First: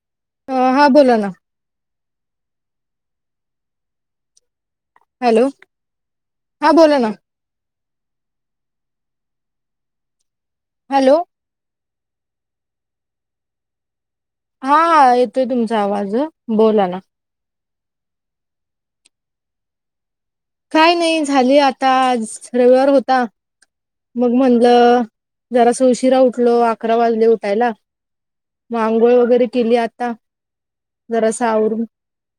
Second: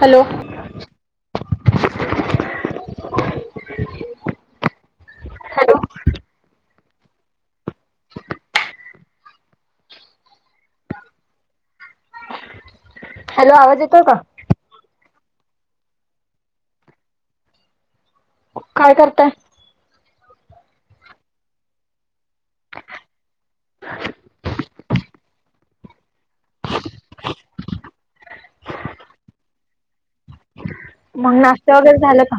Hello. हां बोला ना. हॅलो हां बोला ना. हॅलो. हॅलो आवाज येतोय का? हा. हा. येतोय तुमचा आवाज बोला ना. काय करताय. काय नाही झाली आताज रविवार होता. मग म्हणलं जरास उशिरा उठलो अकरा वाजले उठायला. म अंघोळ वगैरे केली आता जरा मग सा नाश्ता आवरून. वगैरे झालं का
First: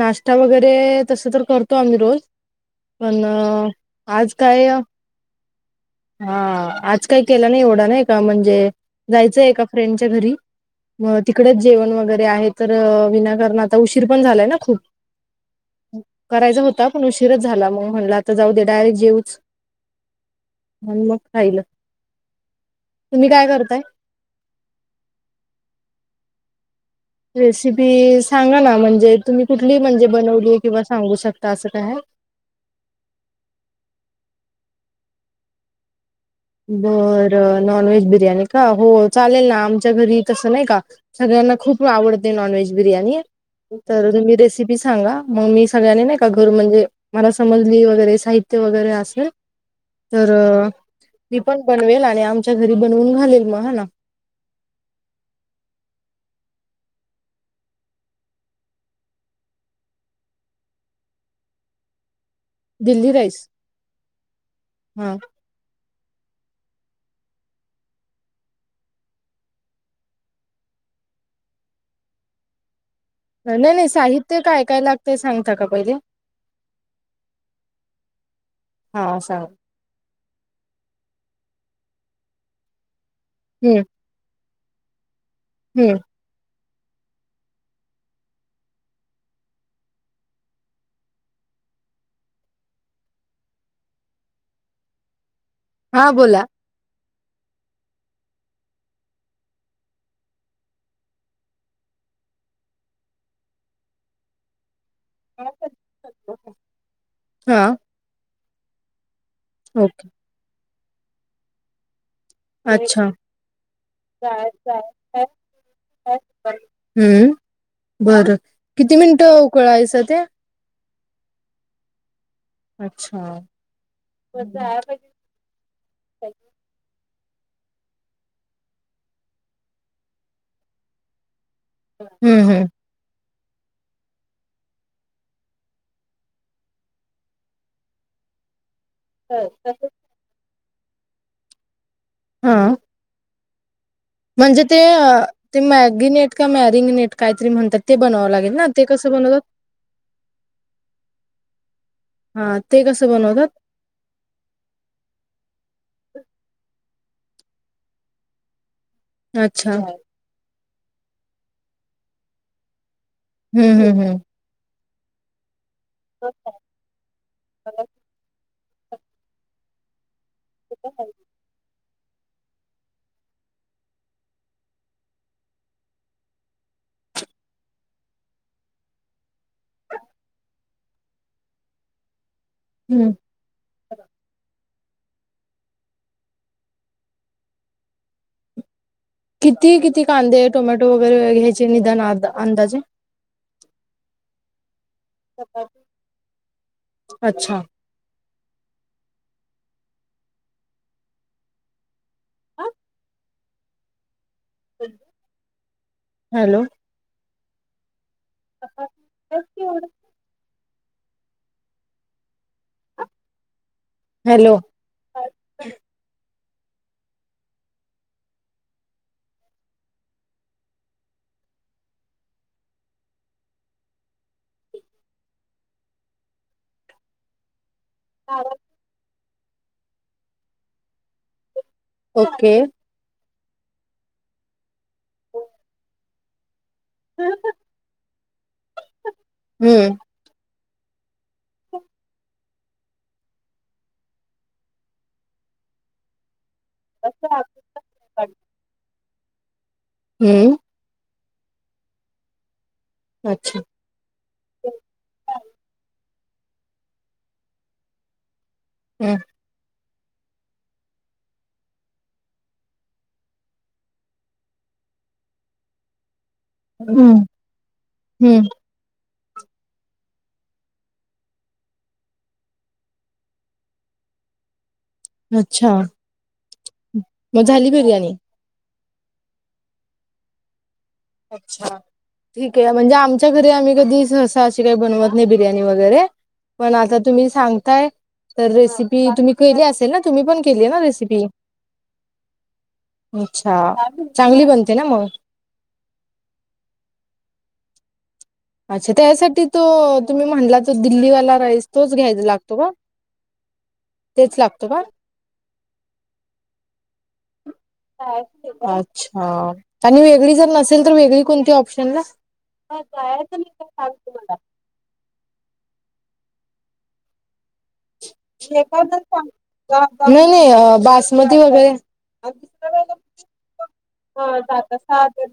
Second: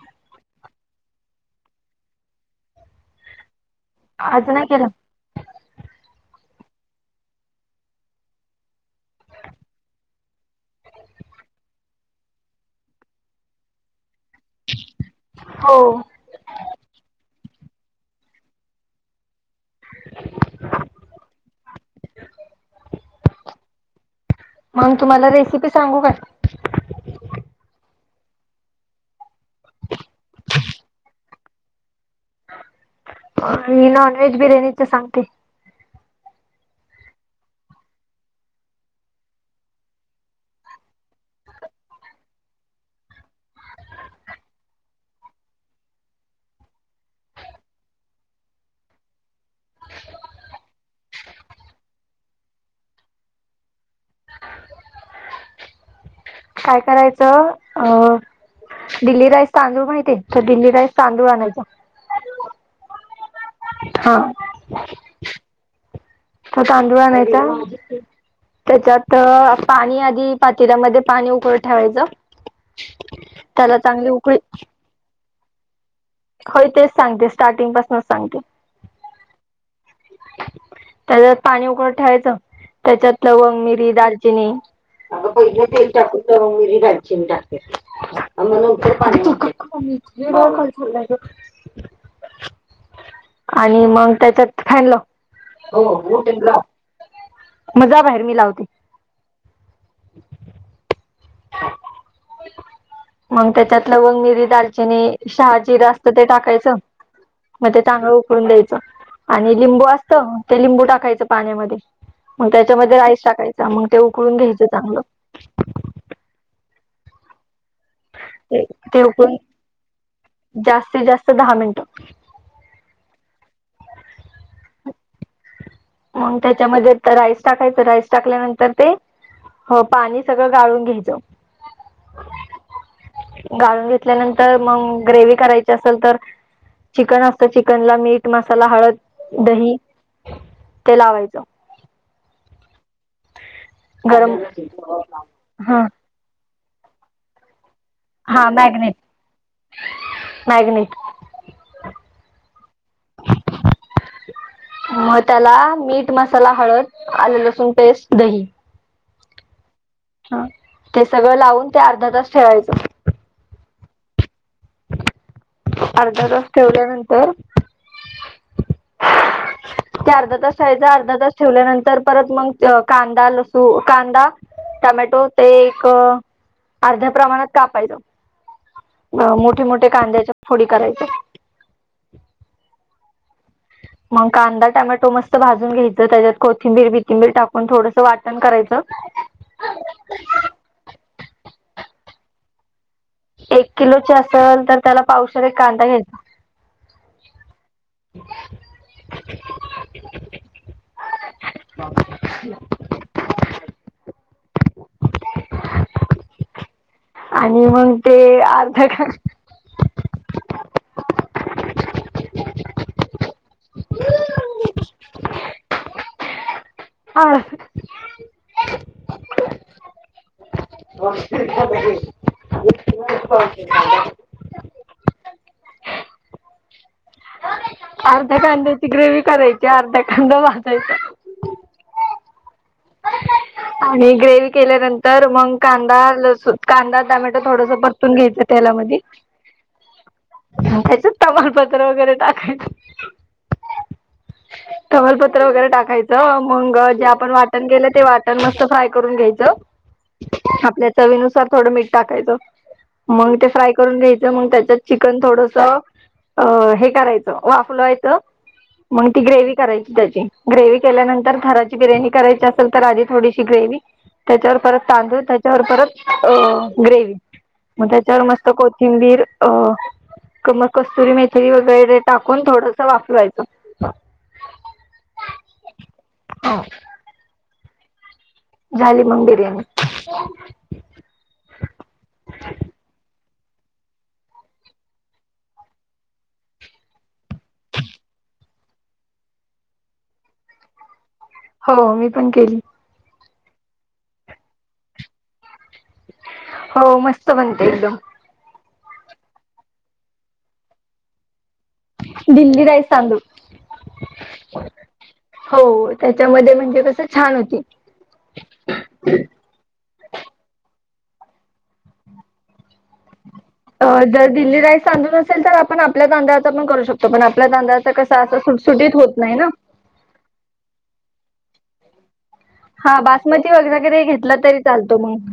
नाश्ता वगैरे तसं तर करतो आम्ही रोज. पण आज नाही काय केलं हा आज काही केला नाही एवढा नाही का म्हणजे जायचंय एका फ्रेंडच्या घरी. म तिकडेच जेवण वगैरे आहे तर विनाकारण आता उशीर पण झालंय ना खूप. हों. करायचा होता पण उशीरच झाला मग, म्हणल आता जाऊ दे डायरेक्ट जेवूच. ह मग खाईलं तुम्ही काय करताय? मंग तुम्हाला रेसिपी सांगू काय? रेसिपी सांगा ना म्हणजे तुम्ही कुठली म्हणजे बनवली किंवा सांगू शकता असं काय आहे? आणि नॉन व्हेज बिर्याणीचा सांगते. बरं नॉन व्हेज बिर्याणी का हो चालेल ना आमच्या घरी तसं नाही का सगळ्यांना खूप वावडते नॉन-व्हेज बिर्याणी. तर तुम्ही रेसिपी सांगा मंग मी सगळ्यांनी नाही का घर म्हणजे मला समजली वगैरे साहित्य वगैरे असेल तर मी पण बनवेल आणि आमच्या घरी बनवून घालेल मग हा ना. काय करायचं अ. दिल्ली राईस तांदूळ पण येते तर दिल्ली राईस तांदूळ आणायचा. दिल्ली राईस. हा. हा. तो तांदूळ आणायचा. त्याच्यात पाणी आधी पातीलामध्ये पाणी उकळत ठेवायचं. त्याला नाही-नाही चांगली उकळी साहित्य काय-काय लागतय सांगता का पहिले? होय तेच सांगते स्टार्टिंग पासूनच सांगते. हा असा. त्याच्यात पाणी उकडत ठेवायचं त्याच्यात लवंग, हम्म मिरी, दालचिनी आंग पहिले तेल हम्म टाकू का मिरं, दालचीन टाकू. उन्हानं उडत पाणी, आणि मग त्याच्यात फॅन लाव. हा बोला मग जा बाहेर मी लावते. मग त्याच्यात लवंग, मिरी, दालचिनी. शहा जिरां असतं ते टाकायचं मग हा ते चांगलं उकळून द्यायचं. आणि लिंबू ओके असत ते लिंबू टाकायचं पाण्यामध्ये. मग त्याच्यामध्ये अच्छा राईस टाकायचा. मग ते उकळून घ्यायचं चांगलं. हम्म बरं. किती ते उकळून मिनिटं उकळायच ते? जास्तीत जास्त दहा मिनिटं. अच्छा. हम्म हम्म. मग त्याच्यामध्ये राईस टाकायच. राईस टाकल्यानंतर ते हो पाणी सगळं गाळून घ्यायचं. हम्म. हम्म. गाळून घेतल्यानंतर, मग ग्रेव्ही करायची असेल तर चिकन असत चिकन ला मीठ, मसाला, हळद, दही ते लावायचं. हा. गरम म्हणजे ते ते हा मॅगी नट का मॅरिंग नट काहीतरी म्हणतात. ते बनवावं हा लागेल ना ते कसं मॅग्नेट बनवतात? मॅग्नेट हा ते कसं बनवतात? मग त्याला मीठ, मसाला, हळद, आलें लसूण पेस्ट, दही. अच्छा. हा ते सगळं लावून ते अर्धा तास ठेवायचं. हम्म. हमम. हम्म. अर्धा तास ठेवल्यानंतर त्या अर्धा तास हयाचा अर्धा तास ठेवल्यानंतर परत मग कांदा, लसू, कांदा. टमॅटो ते एक अर्ध्या प्रमाणात कापायच. अ मोठे मोठे कांद्याच्या फोडी करायचे. हम्म. मग कांदा टोमॅटो मस्त भाजून घ्यायचं. त्याच्यात कोथिंबीर बिथिंबीर टाकून थोडंसं वाटण करायचं. किती किती कांदे, टोमॅटो वगैरे घ्यायचे निदान अंदाजे. एक किलोचे असल तर त्याला पावशेर एक कांदा घ्यायचा. अच्छा [inaudible] हॅलो. आणि मग ते अर्धा [unintelligible] [inaudible] हॅलो. [inaudible] हा. [unintelligible] [unintelligible] अर्ध्या कांद्याची ग्रेव करायची अर्धा कांदा भाजायचा. ओके. आणि ग्रेवी केल्यानंतर मग कांदा, लसूण, कांदा टोमॅटो थोडस परतू परतून घ्याचं तेलामध्ये. हम्म. त्याच्यात तमालपत्र वगैरे टाकायचं. तमालपत्र वगैरे टाकायचं मंग. जे आपण वाटण केलं ते वाटण मस्त फ्राय करून घ्यायचं. हम्म. आपल्या चवीनुसार थोडं मीठ टाकायचं मग ते अच्छा फ्राय करून घ्यायचं मग त्याच्यात चिकन थोडसं. अ हे करायचं वाफलवायचं. मग ती ग्रेव्ही करायची त्याची ग्रेव्ही केल्यानंतर थराची बिर्याणी करायची असेल तर आधी थोडीशी ग्रेव्ही त्याच्यावर परत तांदूळ त्याच्यावर परत अ ग्रेव्ही हम्म मग त्याच्यावर मस्त हम्म कोथिंबीर. अ मग कसुरी मेथी वगैरे टाकून थोडंसं वाफवायचं. [inaudible] अच्छा. हो. मग झाली बिर्याणी. झाली मग बिर्याणी. अच्छा. ठीके आहे. म्हणजे आमच्या घरी आम्ही कधी सहसा अशी काही बनवत नाही बिर्याणी वगैरे. पण आता तुम्ही सांगताय. तर रेसिपी तुम्ही केली असेल ना? तुम्ही पण केली आहे ना रेसिपी. हो मी पण केली. अच्छा चांगली बनते ना मग? हो मस्त बनते एकदम. अच्छा त्यासाठी तो तुम्ही म्हणला तो दिल्लीवाला राईस. तोच घ्यायला लागतो दिल्ली का? राईस तांदूळ तेच लागतो का? हो त्याच्यामध्ये म्हणजे कस छान होती. अच्छा. आणि वेगळी जर नसेल तर, वेगळी कोणती ऑप्शन ला. जर दिल्ली राईस तांदूळ नसेल तर, आपण आपल्या तांदळाचा पण करू शकतो पण आपल्या तांदळाचा कसा असं सुटसुटीत होत नाही ना हे नाही बासमती वगैरे. हा बासमती वगैरेरे घेतलं तरी चालतो मग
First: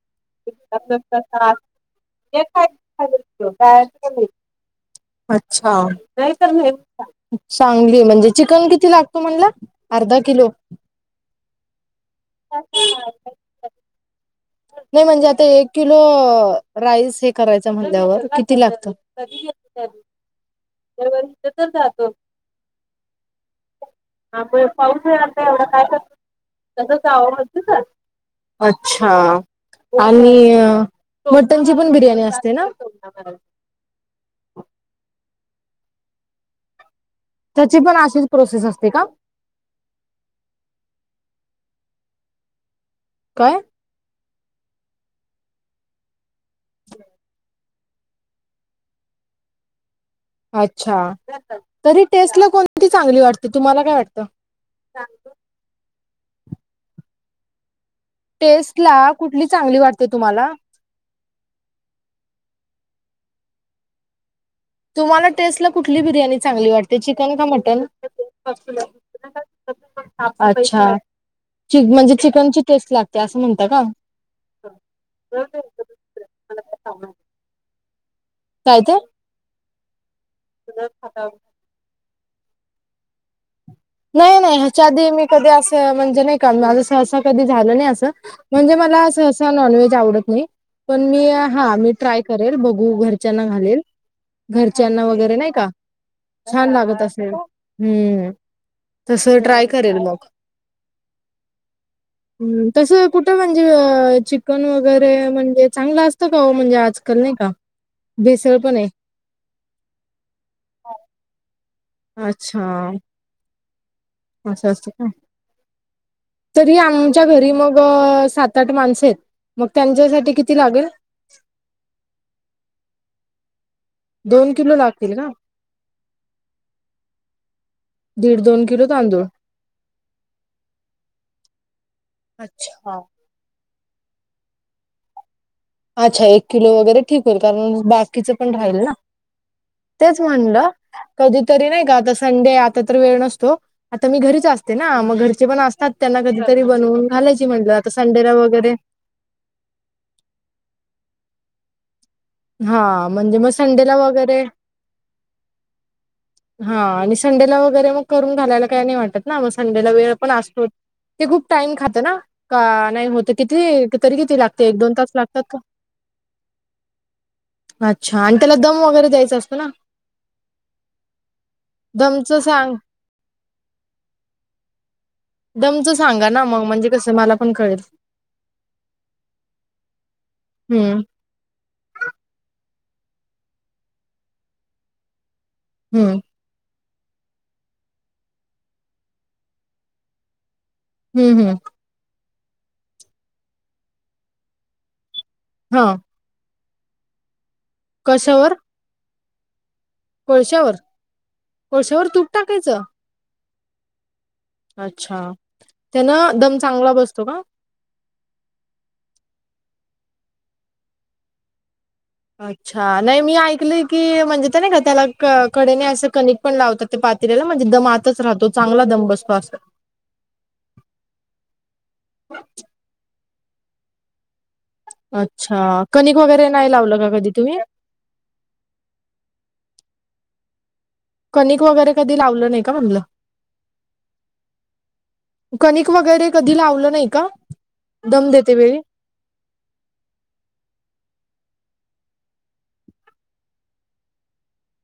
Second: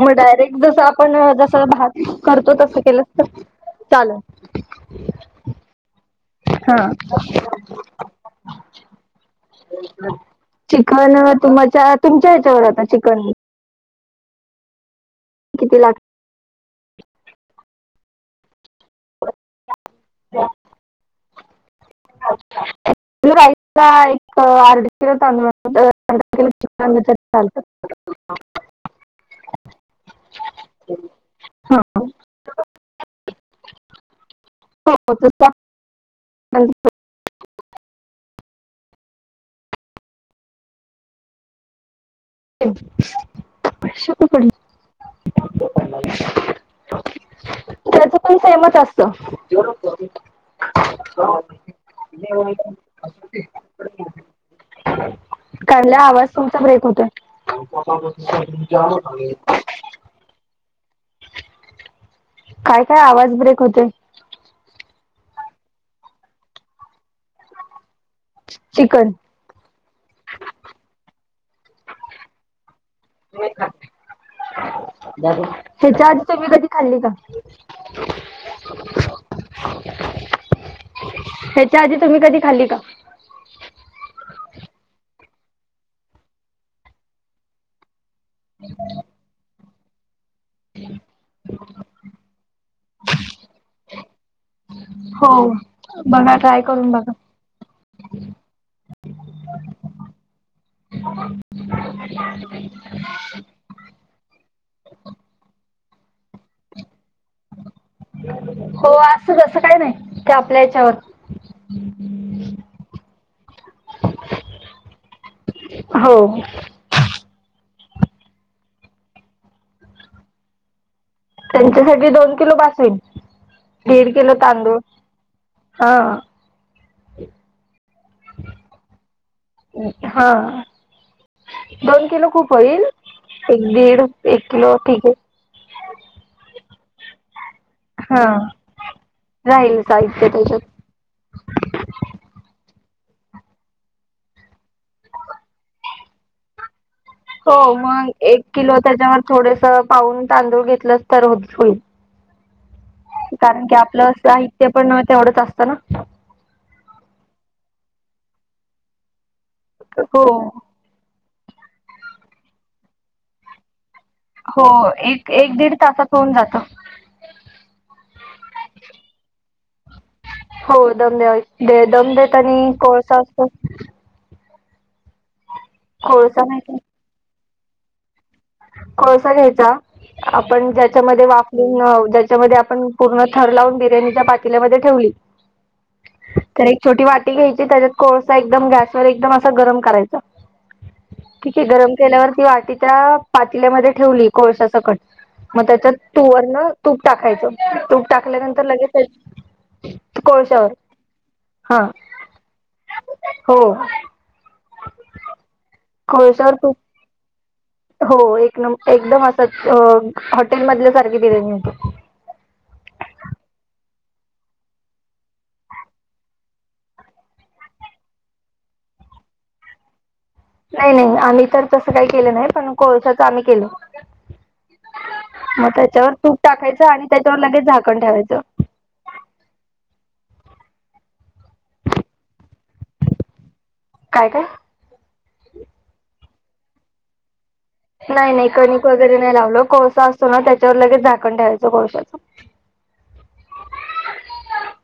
मग डायरेक्ट जस आपण जस भात करतो तसं केलंच तर चालेल. अच्छा नाही तर नाही. हा चांगलीय म्हणजे चिकन किती लागतं म्हणला अर्धा किलो. चिकण व तुमच्यात तुमच्या ह्याच्यावर आता चिकन नाही म्हणजे आता एक किती किलो लागत राईस हे करायचं म्हल्यावर किती लागतं? रविवार कधी तर जातो. [unintelligible] राईसचा एक अर्ध किलो तांदुळ [unintelligible] चालतंय अच्छा. आणि मटणची हा पण बिर्याणी असते ना. हो. हो. त्याची पण अशीच प्रोसेस असते का? ह. का. पैसे कुठं गेले. त्याच पण सेमच असतं. अच्छा तरी टेस्टला कोणती चांगली वाटते तुम्हाला काय वाटतं? [unintelligible] कारण लय आवाज तुमचा ब्रेक होतो. [unintelligible] टेस्टला कुठली चांगली वाटते तुम्हाला? काय काय आवाज ब्रेक होतंय. तुम्हाला टेस्टला कुठली बिर्याणी चांगली वाटते चिकन का मटन? चिकन अच्छा. म्हणजे चिकनची टेस्ट लागते असं म्हणता का? त्याच्याआधी तुम्ही कधी खाल्ली का? [unintelligible] सगळंच खाताव त्याआधी तुम्ही कधी खाल्ली का? नाही नाही ह्याच्या आधी मी कधी असं म्हणजे नाही का, माझं सहसा कधी झालं नाही असं. म्हणजे मला सहसा नॉनव्हेज आवडत नाही, पण मी हा मी ट्राय करेल बघू घरच्यांना घालेल. घरच्यांना हो वगैरे नाही का, बघा ट्राय छान करून लागत बघा असेल. हम्म. तसं ट्राय करेल मग. हम्म. तसं कुठं म्हणजे चिकन वगै ते म्हणजे चांगलं असतं का ओ म्हणजे आजकाल नाही का भेसळ पण आहे. तसं काही नाही. ते आपल्या हो. याच्यावर अच्छा. असं असतंय हो काय? नाही आमच्या घरी मग सात आठ माणसं आहेत. मग त्यांच्यासाठी किती लागेल? तुमच्यासाठी दोन किलो बास होईल. दीड किलो तांदूळ लागतील का? हा. दीड दोन किलो तांदूळ. हा. दोन किलो खूप होईल? अच्छा. एक दीड, एक किलो ठीक आहे. अच्छा एक किलो वगैरे ठीक होईल, कारण हा बाकीचं पण राहील ना. राहील तेच साहित्य म्हणलं त्याच्यात कधीतरी नाही का, आता संडे आता तर वेळ नसतो. आता मी घरीच असते ना, मग घरचे पण असतात त्यांना कधीतरी बनवून घालायची हो म्हटलं आता मग संडेला एक वगैरे किलो त्याच्यावर थोडेस पाऊन तांदूळ घेतलंच तर होईल. हा म्हणजे मग संडेला वगैरे ते पण तेवढंच असतं ना? हा आणि संडेला वगैरे मग करून घालायला काही नाही वाटत ना, मग संडेला वेळ हो पण असतो. ते खूप टाइम खात ना. का नाही होतं किती तरी किती लागते, हो एक दोन तास लागतात एक का? दीड तासात होऊन जातं अच्छा आणि त्याला दम वगैरे द्यायचा असतो ना? हो दम द्या दम दमच देतांनी सांग कोळसा असतो. दमच सांगा ना कोळसा मग नाही म्हणजे कसं मला पण कळेल. कोळसा घ्यायचा, ‌आपण हम्म ज्याच्यामध्ये वाफ पूर्ण ज्याच्यामध्ये आपण पूर्ण थर लावून बिर्याणी त्या पातेल्यामध्ये ठेवली. हम्म. तर एक छोटी वाटी घ्यायची, त्याच्यात कोळसा एकदम गॅसवर एकदम असा गरम करायचा. हम्म हम्म ठीक आहे. गरम केल्यावर ती वाटी त्या पातेल्यामध्ये ठेवली कोळशासकट. मग हा त्याच्या वरन तूप टाकायचं, तूप टाकल्यानंतर लगेचच कोळश्यावर, कोळश्यावर तूप टाकायचं? हो. अच्छा. त्यान कोळशावर दम तूप चांगला बसतो का? हो एक न एकदम असं अ हॉटेलमधल्या सारखी बिर्याणी होते. अच्छा नाही मी ऐकलंय, की म्हणजे ते नाही का त्याला क-कडेने असं कनिक पण लावतात ते पातेल्याला म्हणजे दम आतच राहतो, चांगला दम बसतो असं. नाही नाही आम्ही तर तसं काही केलं नाही, पण कोळशाच आम्ही केलंय. मग, अच्छा त्याच्यावर कणिक तूप वगैरे नाही टाकायचं लावलं आणि का कधी त्याच्यावर तुम्ही लगेच झाकण ठेवायचं. कणिक वगैरे कधी लावलं नाही का म्हणलं? काय? काय? कणीक वगैरे कधी लावलं नाही का? दम नाही नाही देते करी वेळी ब [unintelligible] नाही लाव लोकोळसा असतो ना त्याच्यावर लगेच झाकण ठेवायचं कोळशच [unintelligible]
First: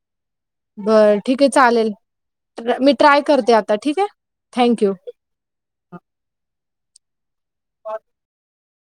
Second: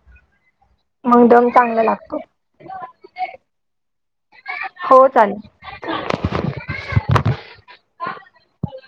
बरं ठीक आहे चालेल मी ट्राय करते आता ठीक आहे. थँक्यू. हो चालेल. कॉल.